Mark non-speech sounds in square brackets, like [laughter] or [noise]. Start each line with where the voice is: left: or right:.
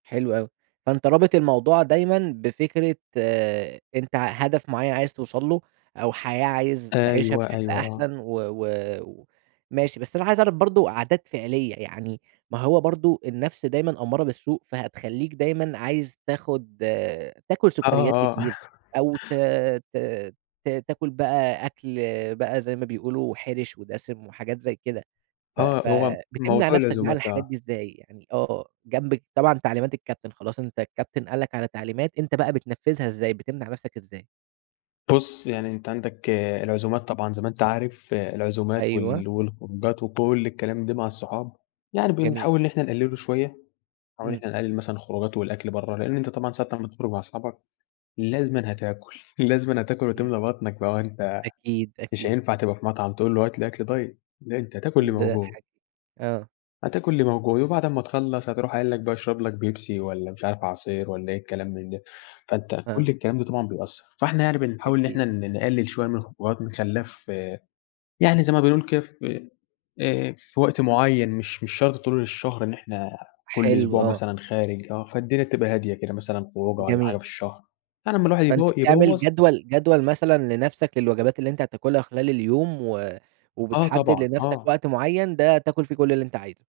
right: حلو أوي، فأنتَ رابط الموضوع دايمًا بفكرة أنتَ ع هدف معين عايز توصل له، أو حياة عايز تعيشها
left: أيوه،
right: بشكل
left: أيوه، آه.
right: أحسن و و وماشي، بس أنا عايز أعرف برضه عادات فعلية يعني ما هو برضه النفس دايمًا أمّارة بالسوء فهتخليك دايمًا عايز تاخد تاكل
left: آه،
right: سكريات
left: آه
right: كتير أو ت
left: [laughs]
right: ت ت تاكل بقى أكل بقى زي ما بيقولوا حِرش ودسم وحاجات زي كده. ف
left: آه،
right: ف
left: هو م
right: بتمنع
left: موضوع
right: نفسك بقى عن
left: العزومات،
right: الحاجات
left: آه.
right: دي إزاي؟ يعني آه جنبك طبعًا تعليمات الكابتن خلاص أنتَ الكابتن قال لك على تعليمات أنتَ بقى بتنفذها إزاي؟ بتمنع نفسك إزاي؟
left: بُص، يعني أنتَ عندك العزومات طبعًا زي ما أنتَ عارف العزومات
right: أيوه.
left: وال والخروجات وكل الكلام ده مع الصحاب يعني
right: جميل.
left: بنحاول إن إحنا نقلله شوية، بنحاول إن
right: إمم.
left: إحنا نقلل مثلًا الخروجات والأكل بره، لإن أنتَ طبعًا ساعة أمّا تخرج مع أصحابك لازمًا هتاكل، لازمًا هتاكل
right: إمم.
left: وتملى بطنك بقى ما هو أنتَ
right: أكيد،
left: مش
right: أكيد.
left: هينفع تبقى في مطعم تقول له هات لي أكل دايت لأ أنتَ هتاكل اللي
right: ده
left: موجود.
right: حاج آه.
left: هتاكل اللي موجود، وبعد أمّا تخلص هتروح قايل لك بقى اشرب لك بيبسي والّا مش عارف عصير والّا إيه الكلام من ده، فأنتَ كل
right: آه.
left: الكلام ده طبعًا بيأثر، فإحنا يعني بنحاول إن
right: أكيد.
left: إحنا ن نقلل شوية من الخروجات بنخليها ف يعني زي ما بنقول كده في آآ، في وقت معين مش مش شرط طول الشهر إن إحنا كل
right: حلو
left: أسبوع
right: آه.
left: مثلًا خارج آه، فالدينا تبقى هادية كده مثلًا خروجة والّا حاجة
right: جميل.
left: في الشهر، يعني لما الواحد يب
right: فأنتَ بتعمل
left: يبوظ
right: جدول جدول مثلًا لنفسك للوجبات اللي أنتَ هتاكلها خلال اليوم و
left: آه،
right: وبتحدد
left: طبعًا،
right: لنفسك
left: آه.
right: وقت معين ده تاكل فيه كل اللي أنتَ عايزه.